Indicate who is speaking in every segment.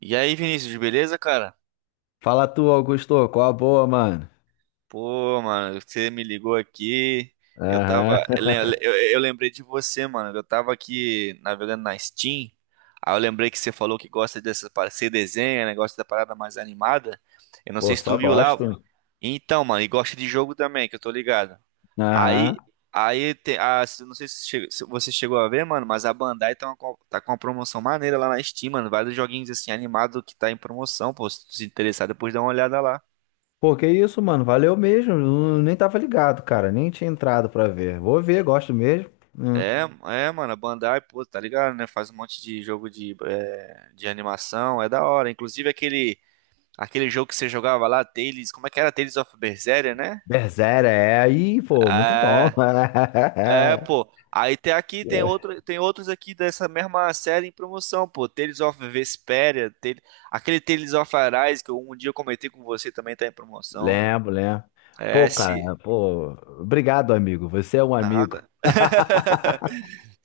Speaker 1: E aí, Vinícius, beleza, cara?
Speaker 2: Fala tu, Augusto, qual a boa, mano?
Speaker 1: Pô, mano, você me ligou aqui. Eu tava.
Speaker 2: Aham.
Speaker 1: Eu, lem- eu- eu lembrei de você, mano. Eu tava aqui navegando na Steam. Aí eu lembrei que você falou que gosta dessa. Você desenha, né? Gosta da parada mais animada. Eu não sei
Speaker 2: Pô,
Speaker 1: se tu
Speaker 2: só
Speaker 1: viu lá.
Speaker 2: gosto.
Speaker 1: Então, mano, e gosta de jogo também, que eu tô ligado.
Speaker 2: Aham.
Speaker 1: Aí. Aí tem. Não sei se você chegou a ver, mano, mas a Bandai tá com uma promoção maneira lá na Steam, mano. Vários joguinhos assim animados que tá em promoção, pô. Se tu se interessar, depois dá uma olhada lá.
Speaker 2: Pô, que isso, mano? Valeu mesmo. Eu nem tava ligado, cara. Nem tinha entrado pra ver. Vou ver, gosto mesmo. Hum.
Speaker 1: É, é, mano, a Bandai, pô, tá ligado, né? Faz um monte de jogo de animação, é da hora. Inclusive aquele jogo que você jogava lá, Tales, como é que era? Tales of Berseria, né?
Speaker 2: Berserker, é aí, pô, muito bom.
Speaker 1: É, é, pô. Aí tem aqui, tem outros aqui dessa mesma série em promoção, pô. Tales of Vesperia, aquele Tales of Arise um dia eu comentei com você também tá em promoção.
Speaker 2: Lembro, lembro.
Speaker 1: É,
Speaker 2: Pô, cara,
Speaker 1: se...
Speaker 2: pô, obrigado, amigo. Você é um amigo.
Speaker 1: Nada.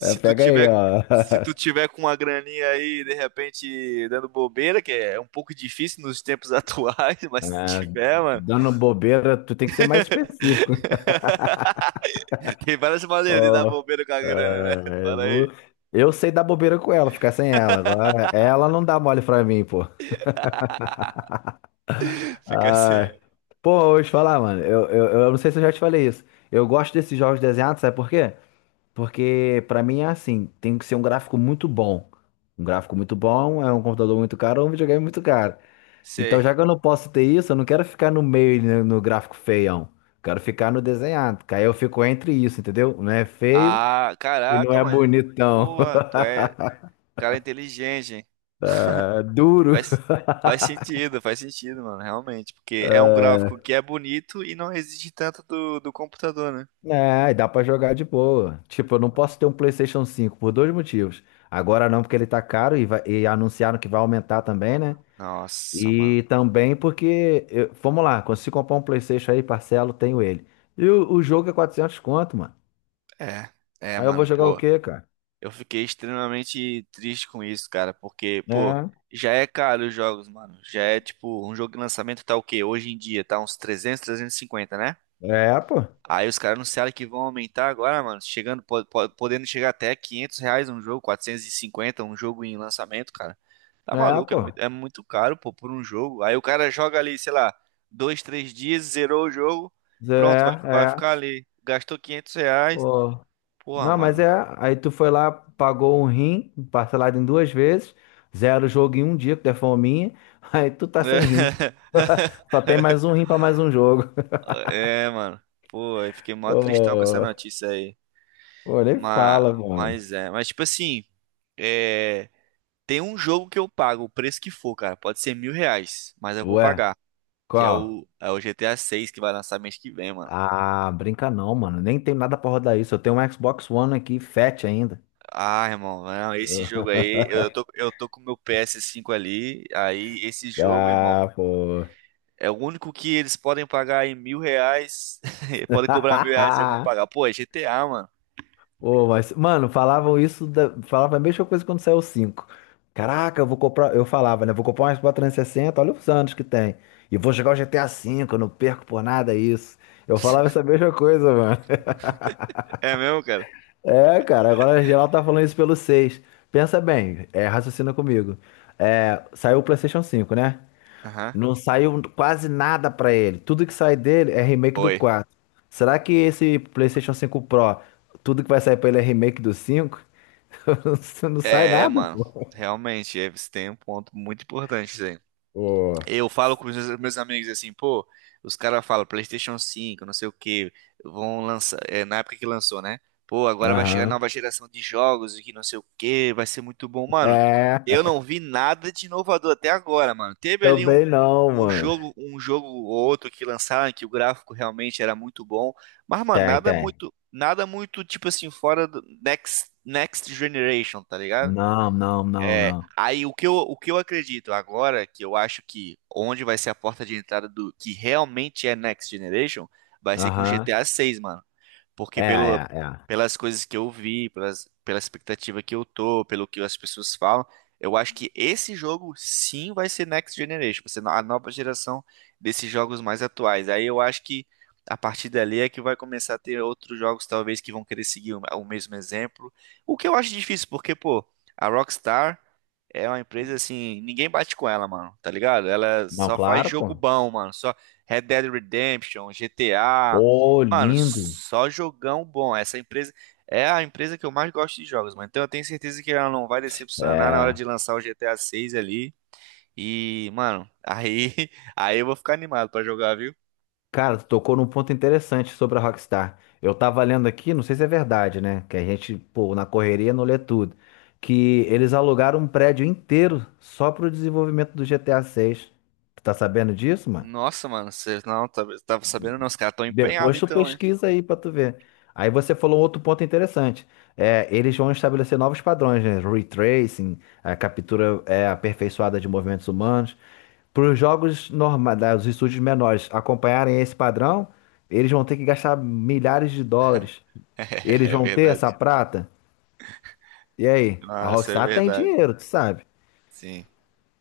Speaker 2: É,
Speaker 1: tu
Speaker 2: pega aí,
Speaker 1: tiver,
Speaker 2: ó.
Speaker 1: se tu tiver com uma graninha aí, de repente, dando bobeira, que é um pouco difícil nos tempos atuais, mas
Speaker 2: É,
Speaker 1: se tu tiver, mano.
Speaker 2: dando bobeira, tu tem que ser mais específico.
Speaker 1: Tem várias maneiras de dar
Speaker 2: Ó,
Speaker 1: bobeira com a grana, né?
Speaker 2: é,
Speaker 1: Fala
Speaker 2: eu
Speaker 1: aí.
Speaker 2: eu sei dar bobeira com ela, ficar sem ela. Agora, ela não dá mole pra mim, pô.
Speaker 1: Fica assim.
Speaker 2: Ah, pô, eu vou te falar, mano. Eu não sei se eu já te falei isso. Eu gosto desses jogos desenhados, sabe por quê? Porque pra mim é assim, tem que ser um gráfico muito bom. Um gráfico muito bom é um computador muito caro ou um videogame muito caro. Então,
Speaker 1: Sei.
Speaker 2: já que eu não posso ter isso, eu não quero ficar no meio, né, no gráfico feião. Quero ficar no desenhado. Que Aí eu fico entre isso, entendeu? Não é feio
Speaker 1: Ah,
Speaker 2: e não
Speaker 1: caraca,
Speaker 2: é
Speaker 1: mano.
Speaker 2: bonitão.
Speaker 1: Porra, tu é cara inteligente, hein?
Speaker 2: É duro.
Speaker 1: Faz, faz sentido, mano, realmente. Porque é um gráfico que é bonito e não exige tanto do computador, né?
Speaker 2: É, e dá pra jogar de boa. Tipo, eu não posso ter um PlayStation cinco por dois motivos. Agora não, porque ele tá caro e, e anunciaram que vai aumentar também, né?
Speaker 1: Nossa, mano.
Speaker 2: E também porque, vamos lá, consigo comprar um PlayStation aí, parcelo, tenho ele. E o jogo é 400 conto, mano.
Speaker 1: É, é,
Speaker 2: Aí eu vou
Speaker 1: mano.
Speaker 2: jogar o
Speaker 1: Pô,
Speaker 2: quê, cara?
Speaker 1: eu fiquei extremamente triste com isso, cara, porque, pô,
Speaker 2: É,
Speaker 1: já é caro os jogos, mano. Já é tipo, um jogo de lançamento tá o quê? Hoje em dia tá uns 300, 350, né?
Speaker 2: é, pô.
Speaker 1: Aí os caras anunciaram que vão aumentar agora, mano, chegando, podendo chegar até R$ 500 um jogo, 450 um jogo em lançamento, cara. Tá
Speaker 2: É,
Speaker 1: maluco,
Speaker 2: pô.
Speaker 1: é muito caro, pô, por um jogo. Aí o cara joga ali, sei lá, dois, três dias, zerou o jogo,
Speaker 2: É,
Speaker 1: pronto, vai
Speaker 2: é.
Speaker 1: ficar ali. Gastou R$ 500.
Speaker 2: Pô.
Speaker 1: Porra,
Speaker 2: Não, mas é.
Speaker 1: mano.
Speaker 2: Aí tu foi lá, pagou um rim, parcelado em duas vezes, zero o jogo em um dia, que tu é fominha. Aí tu tá sem rim. Só tem mais um rim pra mais um jogo.
Speaker 1: É, mano. Pô, eu fiquei mó tristão com essa
Speaker 2: Pô,
Speaker 1: notícia aí.
Speaker 2: pô, nem
Speaker 1: Mas,
Speaker 2: fala, mano.
Speaker 1: mas é. Mas, tipo assim, é, tem um jogo que eu pago, o preço que for, cara. Pode ser R$ 1.000, mas eu vou
Speaker 2: Ué,
Speaker 1: pagar. Que é
Speaker 2: qual?
Speaker 1: o GTA 6 que vai lançar mês que vem, mano.
Speaker 2: Ah, brinca não, mano. Nem tem nada pra rodar isso. Eu tenho um Xbox One aqui, fat ainda.
Speaker 1: Ah, irmão, não, esse jogo aí, eu tô com o meu PS5 ali. Aí, esse jogo, irmão,
Speaker 2: Ah, pô.
Speaker 1: é o único que eles podem pagar em R$ 1.000. Podem cobrar R$ 1.000, eu vou pagar. Pô, é GTA, mano.
Speaker 2: Ô, mas, mano, falavam isso, falava a mesma coisa quando saiu o 5. Caraca, eu vou comprar, eu falava, né? Vou comprar uma Xbox 360, olha os anos que tem. E vou jogar o GTA 5, eu não perco por nada isso. Eu falava essa mesma coisa, mano.
Speaker 1: É mesmo, cara?
Speaker 2: É, cara, agora geral tá falando isso pelo 6. Pensa bem, é, raciocina comigo. É, saiu o PlayStation cinco, né?
Speaker 1: Aham.
Speaker 2: Não saiu quase nada pra ele. Tudo que sai dele é remake do
Speaker 1: Foi.
Speaker 2: 4. Será que esse PlayStation cinco Pro, tudo que vai sair pra ele é remake do 5? Você não sai
Speaker 1: É,
Speaker 2: nada,
Speaker 1: mano,
Speaker 2: pô.
Speaker 1: realmente, você tem um ponto muito importante, Zé.
Speaker 2: Ô,
Speaker 1: Eu falo com os meus amigos assim, pô, os caras falam PlayStation 5, não sei o que, vão lançar, na época que lançou, né? Pô, agora vai chegar a
Speaker 2: aham.
Speaker 1: nova geração de jogos e que não sei o que, vai ser muito bom, mano. Eu
Speaker 2: É,
Speaker 1: não vi nada de inovador até agora, mano. Teve ali
Speaker 2: também
Speaker 1: um,
Speaker 2: não,
Speaker 1: um
Speaker 2: mano.
Speaker 1: jogo, um jogo ou outro que lançaram que o gráfico realmente era muito bom, mas, mano,
Speaker 2: Tem,
Speaker 1: nada
Speaker 2: tem.
Speaker 1: muito, nada muito tipo assim, fora do Next Generation, tá ligado?
Speaker 2: Não, não, não,
Speaker 1: É,
Speaker 2: não.
Speaker 1: aí o que eu acredito agora, que eu acho que onde vai ser a porta de entrada do que realmente é Next Generation, vai ser com
Speaker 2: Aham.
Speaker 1: GTA 6, mano. Porque
Speaker 2: É, é, é.
Speaker 1: pelas coisas que eu vi, pela expectativa que eu tô, pelo que as pessoas falam, eu acho que esse jogo sim vai ser Next Generation, vai ser a nova geração desses jogos mais atuais. Aí eu acho que a partir dali é que vai começar a ter outros jogos, talvez, que vão querer seguir o mesmo exemplo. O que eu acho difícil, porque, pô, a Rockstar é uma empresa assim, ninguém bate com ela, mano, tá ligado? Ela
Speaker 2: Não,
Speaker 1: só faz
Speaker 2: claro,
Speaker 1: jogo
Speaker 2: pô.
Speaker 1: bom, mano. Só Red Dead Redemption, GTA.
Speaker 2: Ô,
Speaker 1: Mano,
Speaker 2: lindo.
Speaker 1: só jogão bom. Essa empresa é a empresa que eu mais gosto de jogos, mano. Então eu tenho certeza que ela não vai decepcionar na hora
Speaker 2: É.
Speaker 1: de lançar o GTA 6 ali. E, mano, aí, aí eu vou ficar animado pra jogar, viu?
Speaker 2: Cara, tu tocou num ponto interessante sobre a Rockstar. Eu tava lendo aqui, não sei se é verdade, né? Que a gente, pô, na correria não lê tudo. Que eles alugaram um prédio inteiro só pro desenvolvimento do GTA 6. Tu tá sabendo disso, mano?
Speaker 1: Nossa, mano, você não tava sabendo não, os caras tão empenhados
Speaker 2: Depois tu
Speaker 1: então, hein?
Speaker 2: pesquisa aí pra tu ver. Aí você falou um outro ponto interessante. É, eles vão estabelecer novos padrões, né? Retracing, a captura é, aperfeiçoada de movimentos humanos. Para os jogos normais, os estúdios menores acompanharem esse padrão, eles vão ter que gastar milhares de dólares. Eles
Speaker 1: É
Speaker 2: vão ter
Speaker 1: verdade.
Speaker 2: essa prata? E aí? A
Speaker 1: Nossa, é
Speaker 2: Rockstar tem
Speaker 1: verdade.
Speaker 2: dinheiro, tu sabe?
Speaker 1: Sim.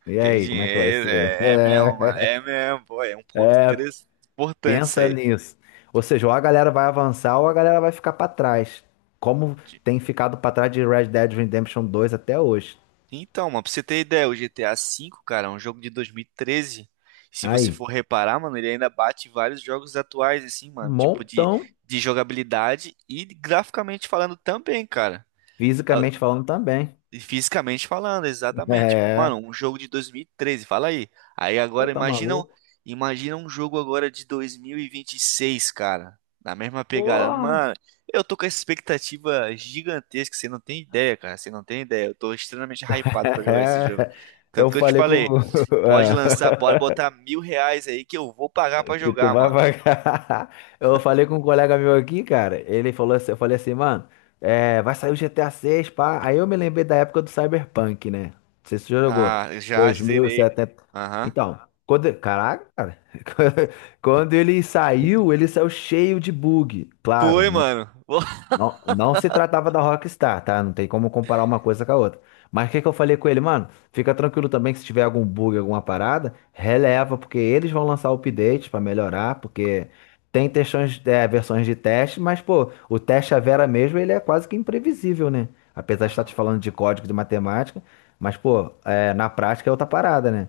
Speaker 2: E
Speaker 1: Tem
Speaker 2: aí, como é que vai
Speaker 1: dinheiro,
Speaker 2: ser?
Speaker 1: é mesmo,
Speaker 2: É.
Speaker 1: mano. É mesmo, pô, é um ponto interessante, importante isso
Speaker 2: Pensa
Speaker 1: aí.
Speaker 2: nisso. Ou seja, ou a galera vai avançar ou a galera vai ficar pra trás. Como
Speaker 1: De-
Speaker 2: tem ficado pra trás de Red Dead Redemption dois até hoje.
Speaker 1: Então, mano, pra você ter ideia, o GTA V, cara, é um jogo de 2013. Se você for
Speaker 2: Aí,
Speaker 1: reparar, mano, ele ainda bate vários jogos atuais, assim, mano.
Speaker 2: um
Speaker 1: Tipo, de,
Speaker 2: montão,
Speaker 1: de jogabilidade e graficamente falando também, cara.
Speaker 2: fisicamente falando também.
Speaker 1: E fisicamente falando, exatamente. Tipo, mano,
Speaker 2: É.
Speaker 1: um jogo de 2013, fala aí. Aí
Speaker 2: Pô,
Speaker 1: agora
Speaker 2: tá
Speaker 1: imagina,
Speaker 2: maluco?
Speaker 1: imagina um jogo agora de 2026, cara. Na mesma pegada.
Speaker 2: Porra!
Speaker 1: Mano, eu tô com essa expectativa gigantesca, você não tem ideia, cara. Você não tem ideia. Eu tô extremamente hypado pra jogar esse jogo.
Speaker 2: É.
Speaker 1: Tanto
Speaker 2: Eu
Speaker 1: que eu te
Speaker 2: falei com.
Speaker 1: falei, pode lançar, pode botar R$ 1.000 aí que eu vou pagar pra
Speaker 2: Que tu
Speaker 1: jogar,
Speaker 2: vai
Speaker 1: mano.
Speaker 2: pagar. Eu falei com um colega meu aqui, cara. Ele falou assim, eu falei assim, mano, é, vai sair o GTA 6, pá. Aí eu me lembrei da época do Cyberpunk, né? Não sei se você já jogou.
Speaker 1: Ah, já zerei.
Speaker 2: 2070.
Speaker 1: Aham.
Speaker 2: Então, quando, caraca, cara. Quando ele saiu cheio de bug. Claro,
Speaker 1: Foi, mano.
Speaker 2: não, não se tratava da Rockstar, tá? Não tem como comparar uma coisa com a outra. Mas o que que eu falei com ele, mano? Fica tranquilo também que se tiver algum bug, alguma parada, releva, porque eles vão lançar o update pra melhorar, porque tem textões, é, versões de teste, mas, pô, o teste a Vera mesmo, ele é quase que imprevisível, né? Apesar de estar te
Speaker 1: Aham.
Speaker 2: falando de código de matemática, mas, pô, é, na prática é outra parada, né?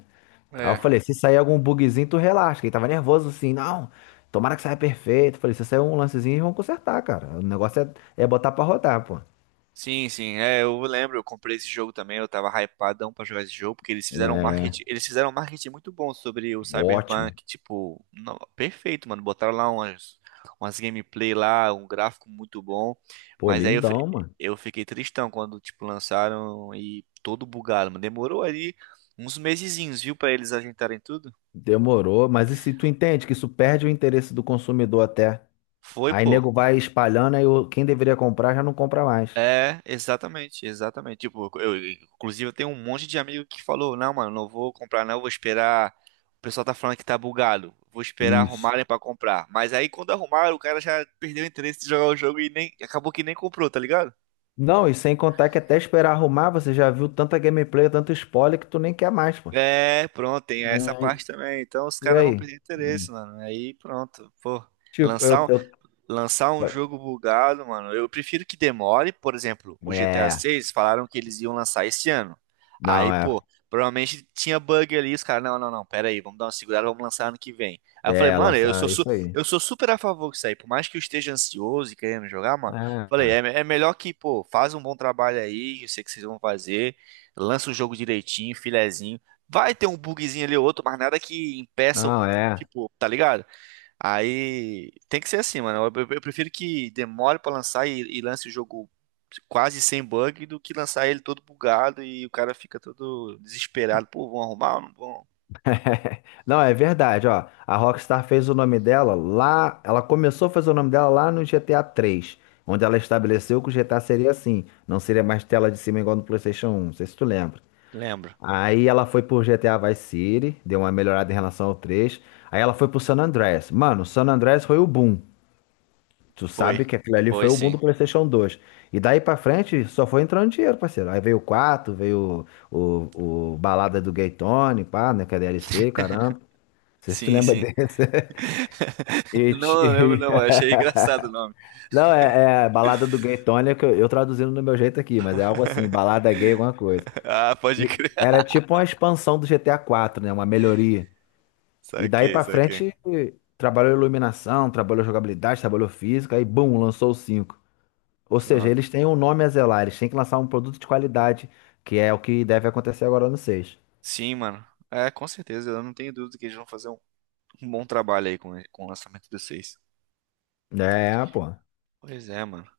Speaker 2: Aí eu
Speaker 1: É,
Speaker 2: falei, se sair algum bugzinho, tu relaxa. Que Ele tava nervoso assim, não, tomara que saia perfeito. Eu falei, se sair um lancezinho, eles vão consertar, cara. O negócio é, é botar pra rodar, pô.
Speaker 1: sim, sim, eu lembro, eu comprei esse jogo também, eu tava hypadão pra jogar esse jogo, porque eles fizeram um
Speaker 2: Né?
Speaker 1: marketing, eles fizeram um marketing muito bom sobre o
Speaker 2: Ótimo.
Speaker 1: Cyberpunk, tipo, perfeito, mano, botaram lá umas gameplay lá, um gráfico muito bom,
Speaker 2: Pô,
Speaker 1: mas aí eu,
Speaker 2: lindão,
Speaker 1: fi-
Speaker 2: mano.
Speaker 1: eu fiquei tristão quando, tipo, lançaram e todo bugado, mano, demorou ali uns mesezinhos, viu, pra eles ajeitarem tudo?
Speaker 2: Demorou, mas e se tu entende que isso perde o interesse do consumidor até?
Speaker 1: Foi,
Speaker 2: Aí
Speaker 1: pô.
Speaker 2: nego vai espalhando, quem deveria comprar já não compra mais.
Speaker 1: É, exatamente, exatamente. Tipo, inclusive eu tenho um monte de amigo que falou, não, mano, não vou comprar não, vou esperar. O pessoal tá falando que tá bugado. Vou esperar
Speaker 2: Isso.
Speaker 1: arrumarem pra comprar. Mas aí quando arrumaram, o cara já perdeu o interesse de jogar o jogo e nem acabou que nem comprou, tá ligado?
Speaker 2: Não, e sem contar que até esperar arrumar, você já viu tanta gameplay, tanto spoiler que tu nem quer mais, pô.
Speaker 1: É, pronto, tem essa
Speaker 2: É,
Speaker 1: parte também. Então os
Speaker 2: e
Speaker 1: caras vão
Speaker 2: aí?
Speaker 1: perder interesse, mano. Aí pronto, pô.
Speaker 2: Tipo,
Speaker 1: Lançar lançar um
Speaker 2: eu-
Speaker 1: jogo bugado, mano, eu prefiro que demore. Por exemplo, o GTA
Speaker 2: é,
Speaker 1: 6 falaram que eles iam lançar esse ano.
Speaker 2: não,
Speaker 1: Aí,
Speaker 2: é,
Speaker 1: pô, provavelmente tinha bug ali, os caras, não, não, não, pera aí, vamos dar uma segurada, vamos lançar ano que vem. Aí eu falei,
Speaker 2: é,
Speaker 1: mano, eu sou,
Speaker 2: lançar
Speaker 1: su-
Speaker 2: isso aí.
Speaker 1: eu sou super a favor disso aí, por mais que eu esteja ansioso e querendo jogar, mano, falei, é,
Speaker 2: É,
Speaker 1: é melhor que, pô, faz um bom trabalho aí, eu sei que vocês vão fazer, lança o jogo direitinho, filezinho, vai ter um bugzinho ali ou outro, mas nada que impeça,
Speaker 2: não, é.
Speaker 1: tipo, tá ligado? Aí tem que ser assim, mano. Eu prefiro que demore pra lançar e lance o jogo quase sem bug do que lançar ele todo bugado e o cara fica todo desesperado. Pô, vão arrumar ou não vão?
Speaker 2: Não, é verdade, ó. A Rockstar fez o nome dela lá, ela começou a fazer o nome dela lá no GTA 3, onde ela estabeleceu que o GTA seria assim, não seria mais tela de cima igual no PlayStation 1, não sei se tu lembra.
Speaker 1: Lembro.
Speaker 2: Aí ela foi pro GTA Vice City, deu uma melhorada em relação ao 3. Aí ela foi pro San Andreas. Mano, San Andreas foi o boom. Tu
Speaker 1: Foi.
Speaker 2: sabe que aquilo ali foi
Speaker 1: Foi
Speaker 2: o boom
Speaker 1: sim.
Speaker 2: do PlayStation 2. E daí pra frente só foi entrando dinheiro, parceiro. Aí veio o quatro, veio o, o Balada do Gay Tony, pá, né? Que é DLC, caramba. Não sei se tu
Speaker 1: Sim,
Speaker 2: lembra
Speaker 1: sim.
Speaker 2: desse. E ti-
Speaker 1: Não, não lembro
Speaker 2: e-
Speaker 1: não, mas achei engraçado o nome.
Speaker 2: Não, é, é Balada do Gay Tony, é que eu traduzindo do meu jeito aqui, mas é algo assim, balada gay, alguma coisa.
Speaker 1: Ah, pode
Speaker 2: E
Speaker 1: crer.
Speaker 2: era tipo uma expansão do GTA 4, né? Uma melhoria. E daí
Speaker 1: Saquei,
Speaker 2: pra
Speaker 1: saquei.
Speaker 2: frente trabalhou iluminação, trabalhou jogabilidade, trabalhou física, aí bum, lançou o cinco. Ou seja,
Speaker 1: Pronto.
Speaker 2: eles têm um nome a zelar, eles têm que lançar um produto de qualidade, que é o que deve acontecer agora no 6.
Speaker 1: Sim, mano. É, com certeza. Eu não tenho dúvida que eles vão fazer um bom trabalho aí com o lançamento do 6.
Speaker 2: É, pô.
Speaker 1: Pois é, mano.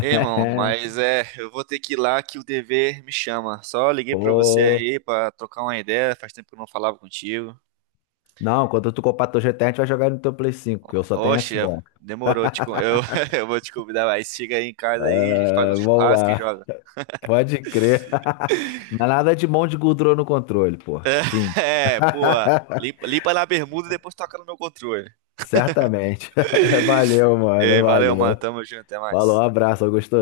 Speaker 1: Ei, irmão, mas é, eu vou ter que ir lá que o dever me chama. Só liguei pra você
Speaker 2: Pô.
Speaker 1: aí pra trocar uma ideia, faz tempo que eu não falava contigo.
Speaker 2: Não, quando tu comprar teu GTA, a gente vai jogar no teu Play 5, que eu só tenho
Speaker 1: Oxe,
Speaker 2: Xbox.
Speaker 1: demorou, eu vou te convidar mais. Chega aí em casa aí, a gente faz um
Speaker 2: É, vamos
Speaker 1: churrasco e
Speaker 2: lá.
Speaker 1: joga.
Speaker 2: Pode crer. Mas nada de mão de gordura no controle, pô. Fim.
Speaker 1: É, pô, limpa, limpa na bermuda e depois toca no meu controle.
Speaker 2: Certamente. Valeu,
Speaker 1: Ei,
Speaker 2: mano.
Speaker 1: valeu, mano,
Speaker 2: Valeu.
Speaker 1: tamo junto, até
Speaker 2: Falou,
Speaker 1: mais.
Speaker 2: abraço, Augusto.